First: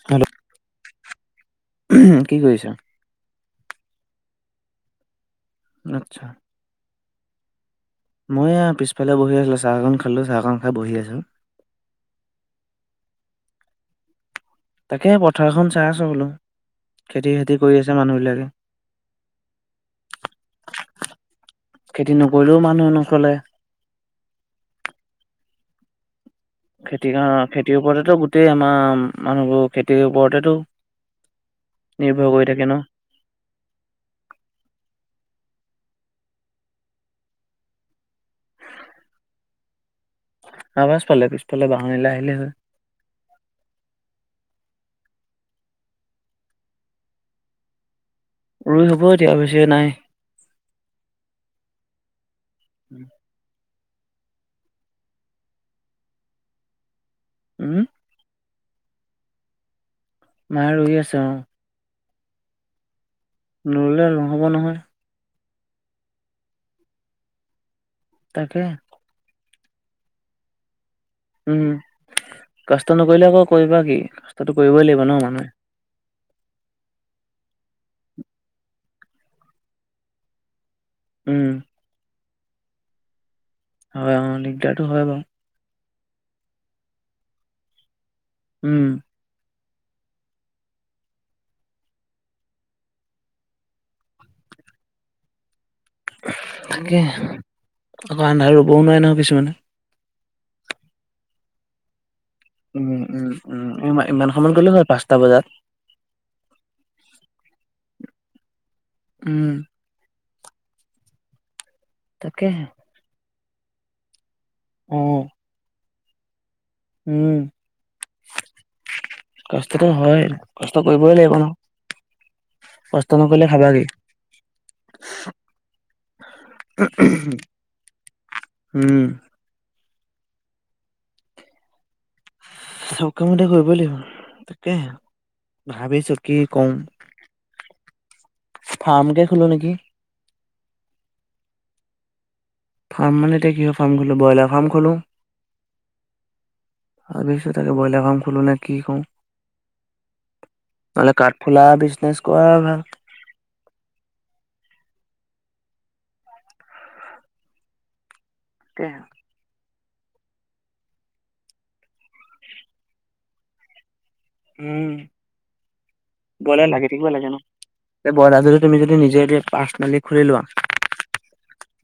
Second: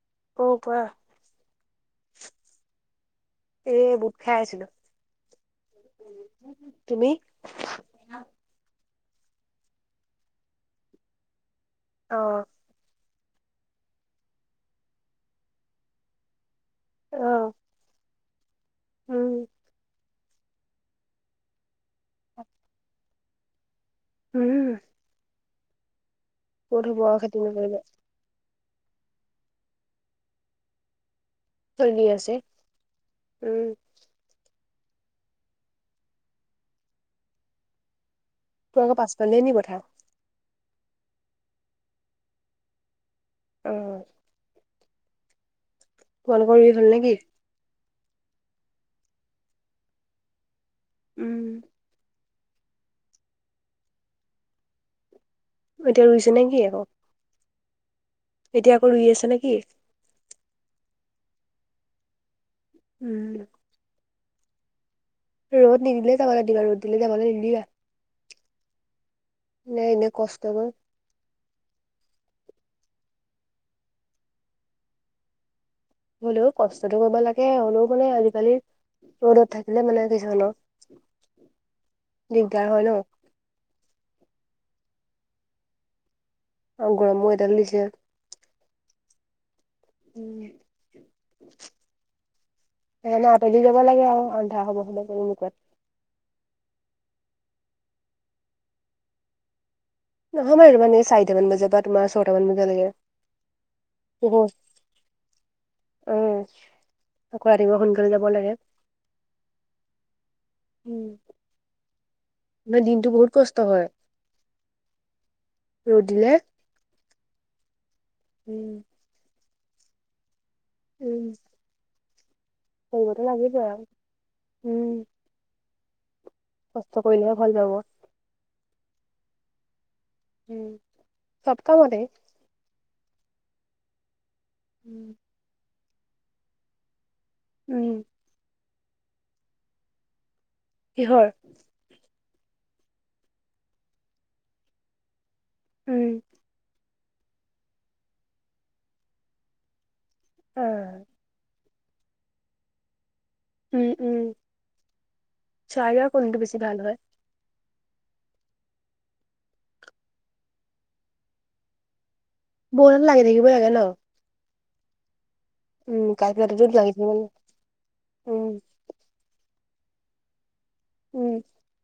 Hello? অ'! কোৱা? উম, কি কৰিছা? এ, বুট খাই আছিলোঁ। আচ্ছা! তুমি? মই এইয়া, পিছফালে বহি আছিলোঁ, চাহ অকণ খালোঁ, চাহ অকণ খাই বহি আছোঁ। অ'। তাকে পথাৰখন চাই আছো বোলোঁ। খেতি অ চেতী কৰি আছে মানুহ বিলাকে। উম। খেতি নকৰিলেও মানুহে নচলে। উম ক'ত হ'ব খেতি আৰু ঘাঁ খেতি নকৰিলে ওপৰতে গোটেই আমাৰ মানুহবোৰ খেতিৰ ওপৰতেটো চলি আছে, উম। তোমালোকৰ পাছফালে নি পথাৰ। ৱাজ পালে পিছফালে বাহনিলে আহিলে হয়। অ। তোমালোক [unintelligible] হল নেকি। ৰুই হ'ব এতিয়া বেছিকে নাই। উম। এতিয়া ৰুইছে নে কি আকৌ? উম। এতিয়া আকৌ ৰুই আছে নে কি? মায়ে ৰুই আছে অ। উম। নৰুলে নহ'ব নহয়। ৰ'দ নিদিলে যাবলে দিবা, ৰদ দিলে যাবলে নিদিবা। তাকে। নাই এনেই কষ্টবোৰ উম কষ্ট নকৰিলে আকৌ কৰিবা কি কষ্টটো কৰিবই লাগিব ন মানুহে। হলেও কষ্টটো কৰিব লাগে, হ'লেও মানে আজিকালি [unintelligible] থাকিলে মানে যি ধৰনৰ। উম দিগদাৰ হয় ন। হয় অ দিগদাৰটো হয় বাওঁ। অ গৰম কৰি তেল দিছে। উম। উম [inaudible] সেইকাৰণে আঁতৰেদি যাব লাগে আৰু আন্ধা সময় [unintelligible] তাকে আকৌ আন্ধা ৰুবও নোৱাৰে নহয় কিছুমানে। নহয় আৰু মানে চাৰিটা মান বজা পাত তোমাৰ ছয়টামান বজাত। উম উম উম ইমান সময়ত গ'লো হয় পাঁচটা বজাত। উম আকৌ ৰাতিৰ সোনকালে যাব লাগে। উম। [inaudible] তাকে দিনতটো বহুত কষ্ট হয়। অঁ। ৰ'দ দিলে। উম। উম। কষ্টতো হয়, কষ্ট কৰিবই উম, লাগিব নহ। কষ্ট কৰিবতো নকৰিলে লাগিবই খাবা আৰু। কি। উম, কষ্ট কৰিলেহে ফল পাব। উম'। [unintelligible] সপ্তাহ মতে চব কামতে কৰিব লাগিব তাকেহে ভাবিছোঁ কি কম। উম। ফাৰ্ম কে খোলো নেকি। কিহৰ। ফাৰ্ম মানে এতিয়া কিহৰ ফাৰ্ম খোলো ব্ৰইলাৰ ফাৰ্ম খোলো। উম, ভাবিছোঁ তাকে ব্ৰইলাৰ ফাৰ্ম খোলো নে কি কৰোঁ। আহ মানে কাঠফুলা বিজনেচ কৰা ভাল। উম, উম চাইলোৱা কোনটো বেছি ভাল হয়। কে। [inaudible] লাগি থাকিব লাগে ন। উম। ব্ৰইলাৰ লাগি থাকিব লাগে ন এই ব্ৰইলাৰ উম, যদি তুমি যদি নিজাকে পাছ। মেলি খুলি লোৱা। উম।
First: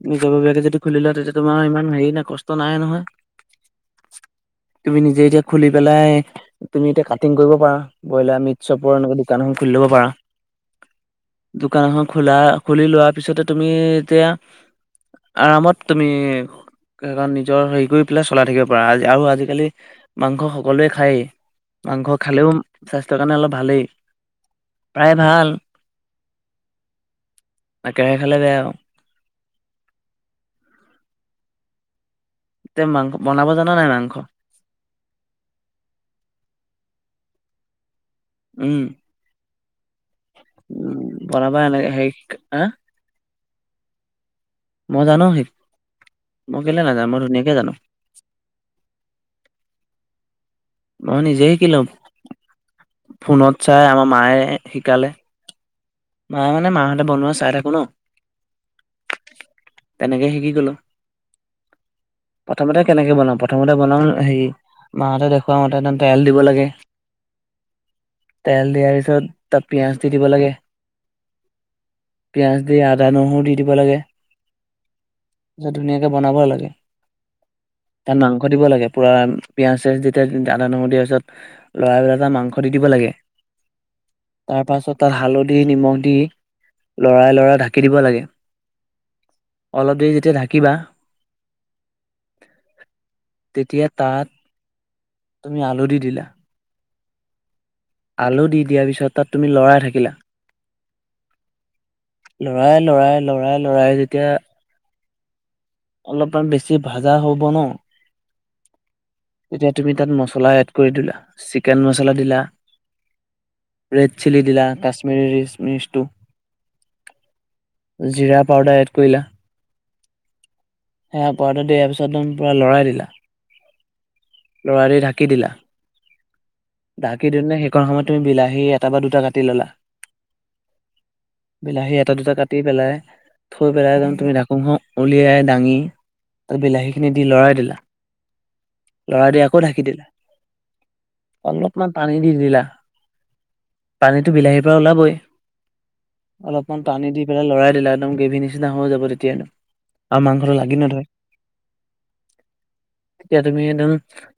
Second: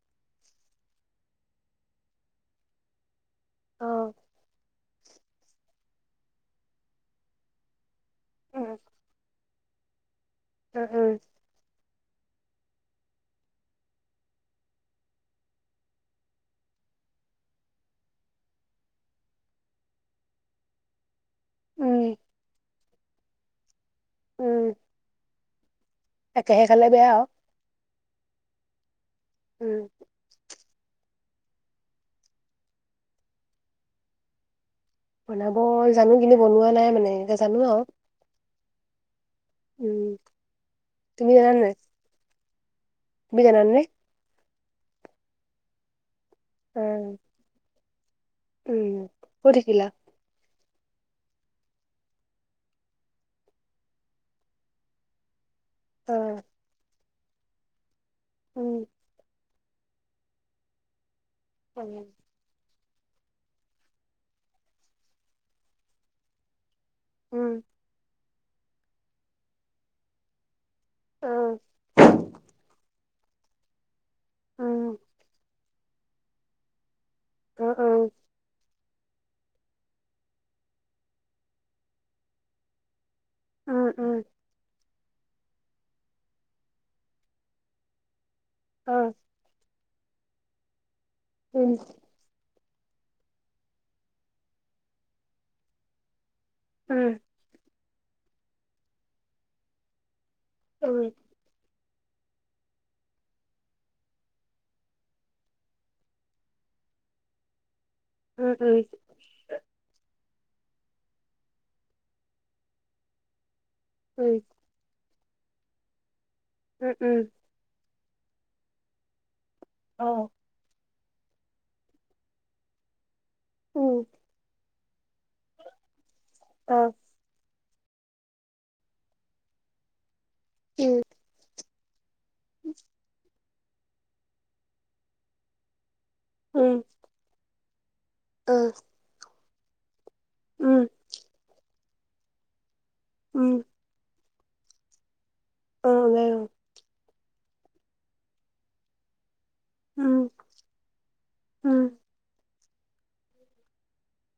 নিজৰ ভগীয়াকে যদি খুলি লোৱা, তেতিয়া তোমাৰ ইমান হেৰি নাই, কষ্ট নাই নহয়। অ', তুমি নিজে এতিয়া খুলি পেলাই, তুমি এতিয়া কাটিং কৰিব পাৰা। ব্ৰইলাৰ উম, মিটশ্বপৰ এনেকুৱা দোকান এখন খুলি লব পাৰা। উম, উম। দোকান এখন খোলা, খুলি লোৱা পিছতে তুমি এতিয়া। আৰামত তুমি। সেইকণ নিজৰ হেৰি কৰি পেলাই চলাই থাকিব পাৰা আজি আৰু আজিকালি মাংস সকলোৱে খায়েই। মাংস উম, খালেও স্বাস্থ্যৰ কাৰণে অলপ ভালেই প্ৰায় ভাল। কেহে খালে বেয়া আৰু। একেৰাহে খালে বেয়া আও। উম। তে মাং বনাব জানা নাই মাংস। বনাব জানো কিন্তু বনোৱা নাই মানে, এতিয়া নাজানো আৰু। উম। উম। উম তুমি জানা বনাবা নাই এনেকে হেৰি, হা। তুমি জানানে। মই জানো হি মই অ কেলেই নাজানো মই ধুনীয়াকে জানো। উম ক'ত শিকিলা। মই নিজে শিকিলো ফোনত চাই, আমাৰ মায়ে শিকালে। অ মই মানে, মাহঁতে বনোৱা চাই থাকোঁ ন। উম। তেনেকে শিকি গ'লো। অ। প্ৰথমতে কেনেকে বনাম, প্ৰথমতে বনাম হেৰি, মাহঁতে দেখুওৱা হেতেন তেল দিব লাগে। উম। তেল দিয়াৰ পিছত, তাত পিয়াঁজ দি দিব লাগে। অ। পিয়াঁজ দি, আদা নহৰু দি দিব লাগে। উম, ত, ধুনীয়াকে বনাব লাগে। অ অ তাত মাংস দিব লাগে, পুৰা পিঁয়াজ-চিয়াজ যেতিয়া আদা নহৰু দিয়াৰ পিছত, লৰাই- লৰাই তাত মাংস দি দিব লাগে। উম, উম, তাৰ পাছত, তাত হালধি, নিমখ দি লৰাই-লৰাই ঢাকি দিব লাগে। উম, অলপ দেৰি যেতিয়া ঢাকিবা উম, তেতিয়া তাত, তুমি আলু দি দিলা। উম, আলু দি দিয়াৰ পিছত, তাত তুমি লৰাই থাকিলা। উম, লৰাই, লৰাই, লৰাই, লৰাই, যেতিয়া অলপমান, বেছি ভজা হ'ব ন। উম, উম, তেতিয়া তুমি তাত মছলা এড কৰি দিলা, চিকেন মছলা দিলা। ৰেড চিলি দিলা, কাশ্মীৰি ৰিচ-মিচটো। উম, উম, জিৰা পাউদাৰ এড কৰিলা। অ, সেয়া পয়াটো দিয়াৰ পিছত, একদম পুৰা লৰাই দিলা। অ, লৰাই দি ঢাকি দিলা। অহ, ঢাকি দিওনে সেইখন সময়ত তুমি বিলাহী এটা বা দুটা কাটি ল'লা। উম, বিলাহী এটা, দুটা কাটি পেলাই থৈ পেলাই, একদম তুমি ঢাকোনখন উলিয়াই দাঙি, ত, বিলাহীখিনি দি লৰাই দিলা। উম, লৰাই‌ দি আকৌ ঢাকি দিলা, অলপমান পানী দি দিলা। অ উম, পানীতটো বিলাহীৰ পৰা ওলাবই, অ বাৰু অলপ। অকমান পানী দি পেলাই, লৰাই দিলা একদম গ্ৰেভি নিচিনা হৈ যাব তেতিয়া, উম আৰু মাংসটো লাগি নধয়। উম, তেতিয়া তুমি একদম,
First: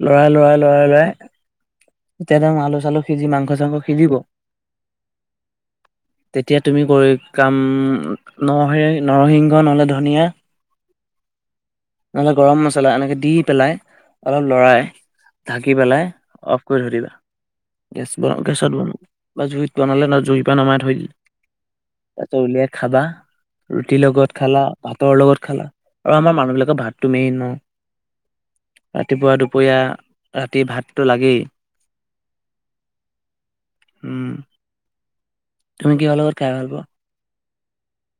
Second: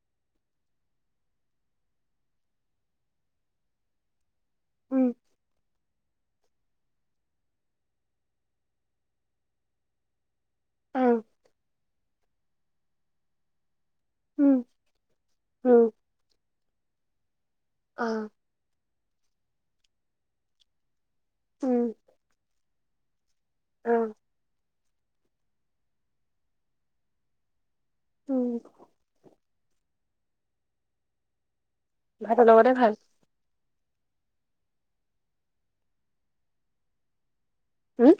লৰাই লৰাই, লৰাই, লৰাই, তেতিয়া ধৰ আলু-চালু সিজি, মাংস-চাংস সিজিব। উম, তেতিয়া তুমি কৰি, কাম নৰসি, নৰসিংহ নহ'লে ধনিয়া। অ, নহ'লে গৰম মছলা এনেকে দি পেলাই, অলপ উম লৰাই উম ঢাকি পেলাই, অফ কৰি থৰি দিবা, অ গেছ বনাব। গেছত বন, বা জুইত বনালে না, জুই পা নমাই থৈ দি উম তাতে উলিয়াই খাবা, অ ৰুটিৰ লগত খালা। ভাতৰ লগত খালা আৰু আমাৰ মানুহ বিলাকে ভাতটো মেইন ন, উম ৰাতিপুৱা দু দুপৰীয়া ৰাতি ভাতটো লাগেই। ভাত লগতে ভাল। উম। তুমি কি ভাল কৰ খাই ভাল পোৱা। হুম।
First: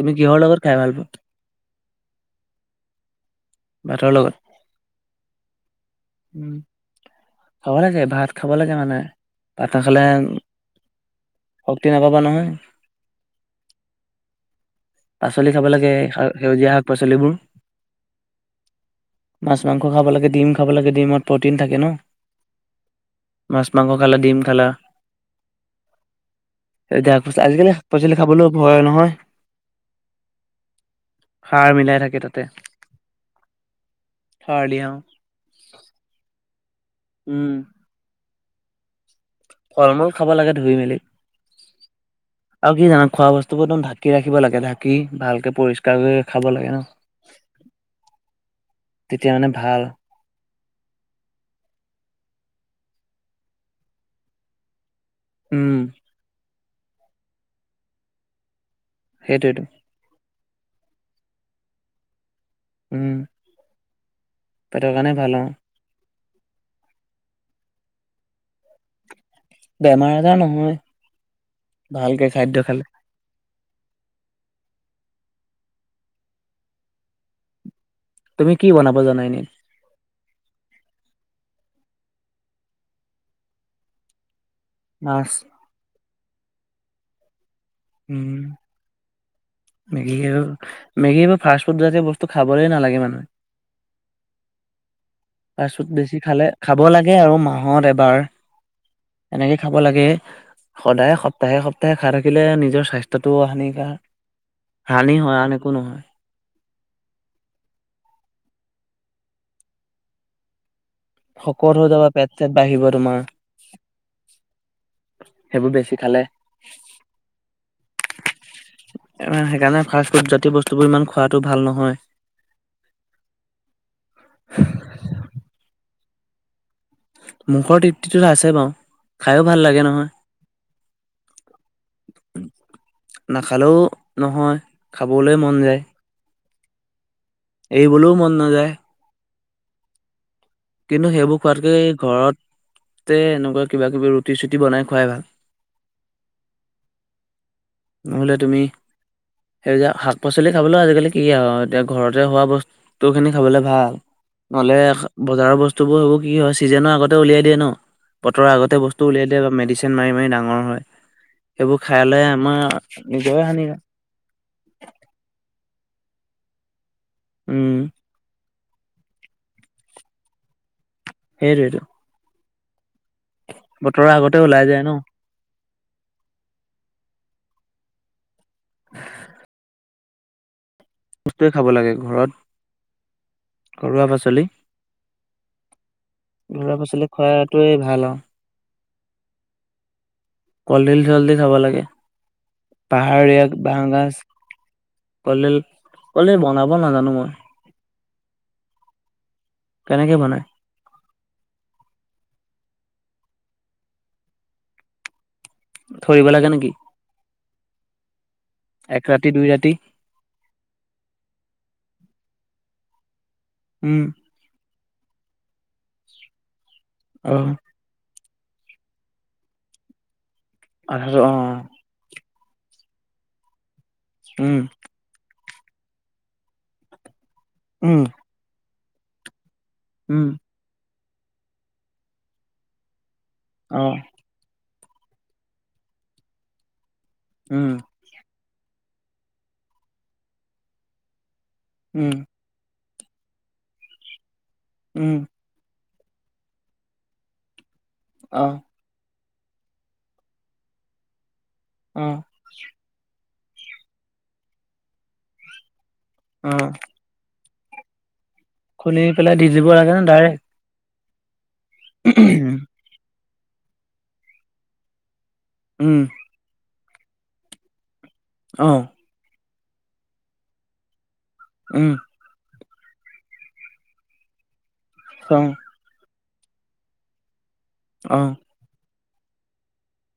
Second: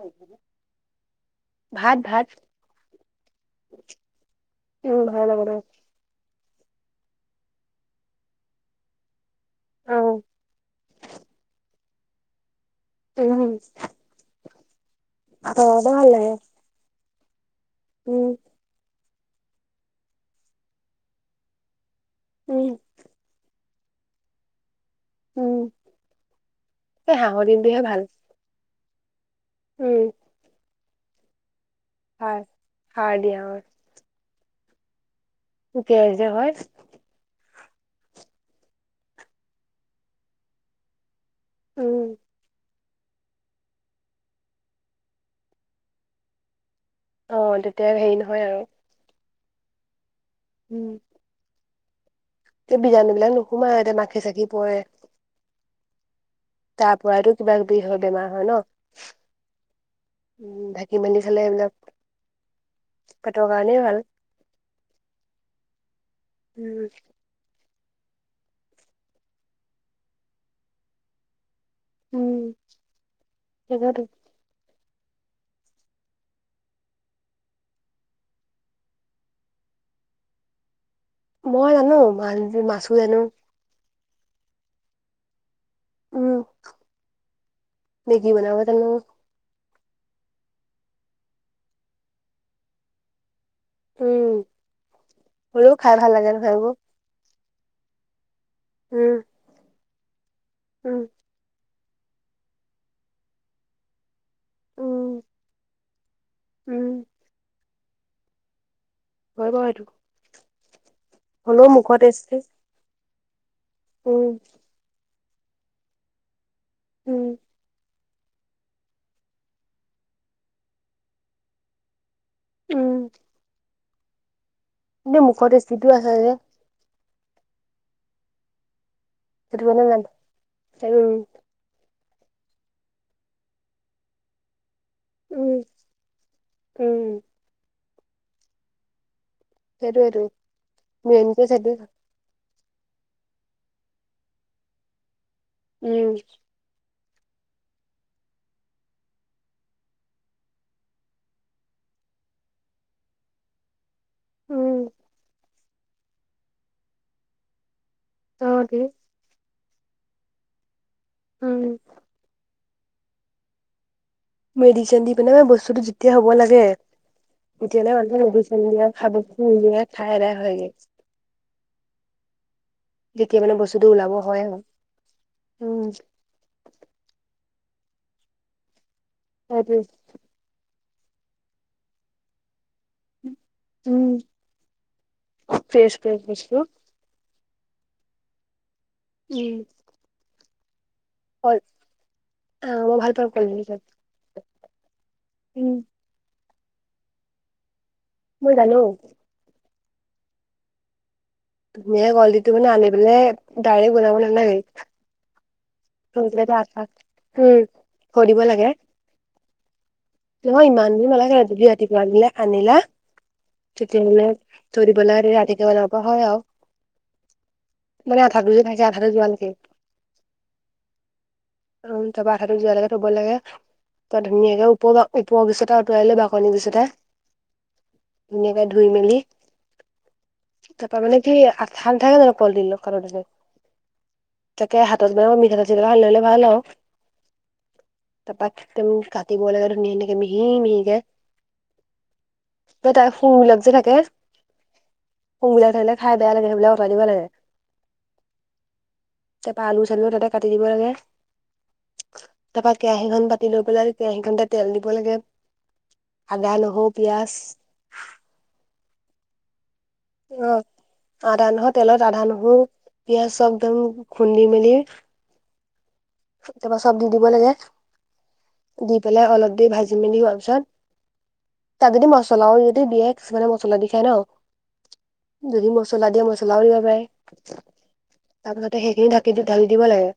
তুমি কিহৰ লগত খাই ভাল পোৱা। ভাত ভাত। ভাটৰ লগত। উম ভাতৰ লগত অ। উম খাব লাগে ভাত খাব লাগে মানে। ভাত অ নাখালে শক্তি নাপাবা নহয়। [unintelligible] পাচলি ভাতৰ খাব লগতে লাগে ভাল সেউজীয়া শাক পাচলিবোৰ। উম। মাছ মাংস খাব লাগে ডিম খাব লাগে ডিমত প্ৰটিন থাকে ন। উম। মাছ মাংস খালে ডিম খালা। উম [inaudible] এই হাঁহৰ আজিকালি দিনটোহে শাক ভাল পাচলি খাবলৈও ভয় নহয়। উম। সাৰ মিলাই থাকে হয় তাতে সাৰ দিয়া হয় সাৰ দিয়া। পোকিয়াৰ যে হয়। উম। ফল মূল খাব লাগে ধুই মেলি। উম। আৰু কি জানো খোৱা বস্তুবোৰ একদম ঢাকি ৰাখিব লাগে ঢাকি ভালকে পৰিষ্কাৰ কৰি খাব লাগে ন। অ তেতিয়া হেৰি নহয় আও। তেতিয়া মানে ভাল। উম। তে বিজাণু বিলাক নোসোমায় এতিয়া মাখি চাখি পয়ে। উম। তাৰ পৰাই টো কিবা কিবি হয় বেমাৰ হয় ন। সেইটোৱেটো। উম ঢাকি মেলি খালে এইবিলাক। উম পেটৰ কাৰনেই ভাল। পেটৰ কাৰণে ভাল অ। উম। বেমাৰ আজাৰ নহয় ভালকে খাদ্য খালে। তাকেটো। তুমি কি বনাব জানা এনে। মই জানো মা মাছো জানো। মাছ। উম। মেগী উম। বনাব জানো মেগী এইবোৰ মেগী এইবোৰ ফাষ্ট ফুড জাতীয় বস্তু খাবলৈয়ে নালাগে মানুহে উম। হ'লেও ফাৰ্ষ্টফুড খাই ভাল বেছি লাগে খালে নহয় এইবোৰ খাব লাগে আৰু মাহত এবাৰ। উম। এনেকে খাব লাগে উম সদায় সপ প্তাহে সপ্তাহে খাই থাকিলে নিজৰ স্বাস্থ্যটো হানিকাৰ হানি উম, হয় আন একো নহয়। উম। হয় বাৰু এইটো। শকত হৈ যাবা পেট টেষ্টি চেট বাঢ়িব তোমাৰ। উম। সেইবোৰ বেছি খালে। উম। সেইকাৰণে ফাষ্ট ফুড জাতীয় বস্তুবোৰ ইমান খোৱাটো ভাল নহয়। উম। কিন্তু মুখৰ টেস্টিটো আছে যে। মুখৰ তৃপ্তিটো আছে বাৰু খাইও ভাল সেইটো লাগে কাৰণে নাম উম, নহয়। নাখালেও নহয় খাবলৈ উম, মন যায়। উম। এৰিবলৈও মন নাযায়। সেইটোৱেই টো। কিন্তু সেইবোৰ খোৱাতকে ঘৰতে এনেকুৱা কিবা কিবি ৰুটি চুটি বনাই খুৱাই ভাল। উম। নহলে তুমি সেই যে শাক পাচলি খাবলৈও আজিকালি কি আৰু এতিয়া ঘৰতে হোৱা বস্তুখিনি খাবলৈ ভাল। উম, নহ'লে বজাৰৰ বস্তুবোৰ সেইবোৰ কি হয় চিজনৰ আগতে উলিয়াই দিয়ে ন। বতৰৰ অ', আগতে ঠিক বস্তু উলিয়াই দিয়ে বা মেডিচিন মাৰি মাৰি ডাঙৰ হয় উম, সেইবোৰ খাই লৈ আমাৰ নিজৰে হানি হয়। মেডিচন দি পিনে ম বস্তুতটো যেতিয়া হ'ব লাগে উম তেতিয়ালে মানুহে নুবুজে [unintelligible] হে টোৱে টো। যেতিয়া মানে বস্তুটো বতৰৰ ওলাব আগতে হয় আৰু, ওলাই যায় ন উম। [unintelligible] হে টোৱে। বস্তৱে খাব লাগে ঘৰত ঘৰুৱা উম, পাচলি ফ্ৰেছ ফ্ৰেছ বস্তু ঘৰুৱা পাচলি খোৱাটোৱে ভাল আৰু। উম। কলডিল চলদিল খাৱ কল লাগে অ', মই ভাল পাওঁ পাহাৰীয়া কলডিল খাই বাঁহ গাজ কলডিল উম, কলডিল বনাব নাজানো মই। মই জানো। কেনেকৈ বনায়। ধুনীয় কলডিলটো মানে আনি পেলাই ডাইৰেক্ট বনাব নালাগে। থৈ সক দিব আ লাগে নেকি উম ভ থৈ দিব লাগে। এক ৰাতি দুই ৰাতি নহয় ইমান দিন নালাগে ৰাধি ৰাতিপুৱা আনিলে আনিলা উম তেতিয়াহলে থৈ দি পেলে ৰাতিকে বনাব পৰা হয় আৰু। অ'। মানে আ দু যে নাইছে আটো যোৱা নেকি অধাটো অ। অ ত বঠটো য লে তটোব লাগে ত উম ধে উপপা। ওপৰ গচটা উটাইল বাকনি গছচটা। উম। ধুনীয়াকে ধুই মেলি। উম। তাৰ পৰা মানে কি ঠান নাথাকে জানো কলদিল [inaudible] অ। তাতে হাতত মানে মঠাতেল চিথাতেল সানি ললে ভাল আৰু। উম। [inaudible] কাতিব লাগে মানে মিহি মিহি কে। উম। [unintelligible] উম। সোবিলাক থাকে খাই বেয়া লে সেইবাকত দ লাগে। অ। তাপা আলু চালুও তাতে কাটি দিব লাগে। অ তাৰ পৰা কেৰাহীখন পাতি লৈ পেলাই কেৰাহীখনতে তেল দিব লাগে অ আদা নহৰু। পিঁয়াজ। খুলি পেলাই দি দিব লাগে নে দাৰে। অ আদা নহ তেলত আদা নহো পিয়াজ চকদম খুন্দি মেলি। উম। তাপা চব দি দিব লাগে অ দি পেলাই অলপ দে ভাজি মেলি হোৱাৰ পিছত। উম তাত যদি মছলাও যদি দিয়ে কিছুমানে মছলা দি খায় ন। অ যদি মছলা দিয়া মছলাও দিব পাৰে। অ। তাৰপিছতে সেইখিন ঢাকি ঢাকি দিব লাগে।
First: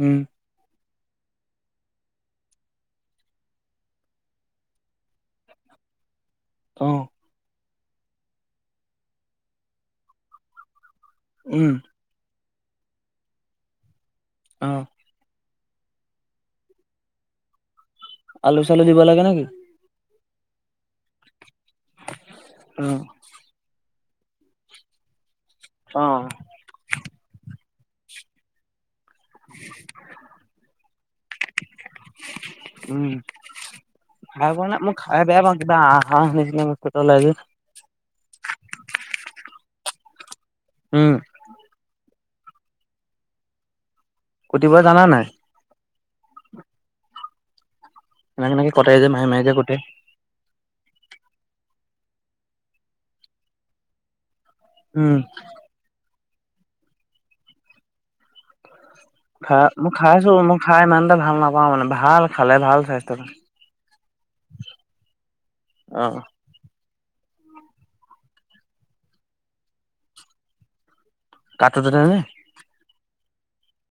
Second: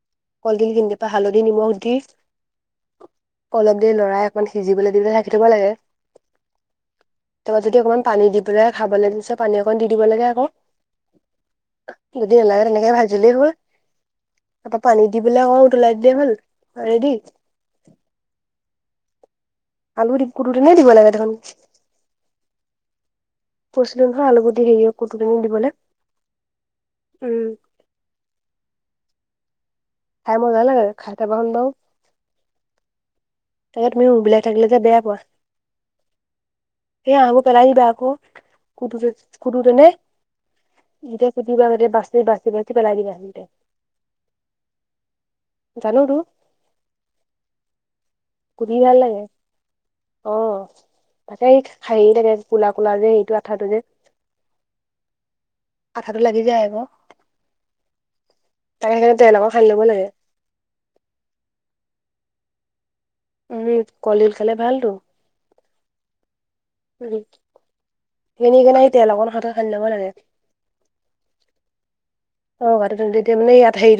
উম। কলডিল [inaudible] পা হালধি নিমখ দি। অলপ দেৰি লৰাই অকণমান সিজিবলৈ দিলৈ ধাকি থব লাগে। অ। [inaudible] যদি অকমান পানী দি পেলাই খাবলৈ বিচাৰে পানী অকণ দি দিব লাগে আকৌ। উম। যদি নালাগে তেনেকে ভাজিলেই হ'ল। অ তাপা পানী দি পেলাই অকমান উতলাই দিলে হল ৰেডি। আলু চালু দিব লাগে নেকি। আলু পুৰ নে দিব লাগে দেখোন। উম। কৈছিলো নহয় আলুগটি হেৰি কোটিকেনে দিবলে অ উম। [unintelligible] খাই মজা লাগ খাই চাবাচোন বাৰু। উম। তাকে তুমি উবিলাক খাই পোৱা থাকিলে যে নাই মই পোৱা খাই বেয়া পাও কিবা আহা আহ নিচিনা বস্তু এটা ওলাই যে। [unintelligible] কুটে কুটোতেনে, উম যেতিয়া কুতিবা যেতিয়া বাছি বাছি বাছি পেলাই দিবা [unintelligible] কুটিব জানা নাই? জানোটো। এনেক এনেক কুটি কটাই ভাল যে লাগে মায়ে মায়ে যে কোতে অ তাকে এই হেৰি তাকে কোলা কোলা যে হেটো আঠাটো যে উম। আঠাটো লাগি যায় আক তাই সেই খা মই খাইছো মই খাই ইমান এটা ভাল নাপাওঁ মানে ভাল খালে ভাল স্বাস্থ্যটোলে। এনেই কলদিল খালে ভালটো। অ। যি যেনি কেনে এই তিল অকণ হাতত হানি লব লাগে। কাটোতেনেই অ কাটোতে তেমনেই ইয়াত হেই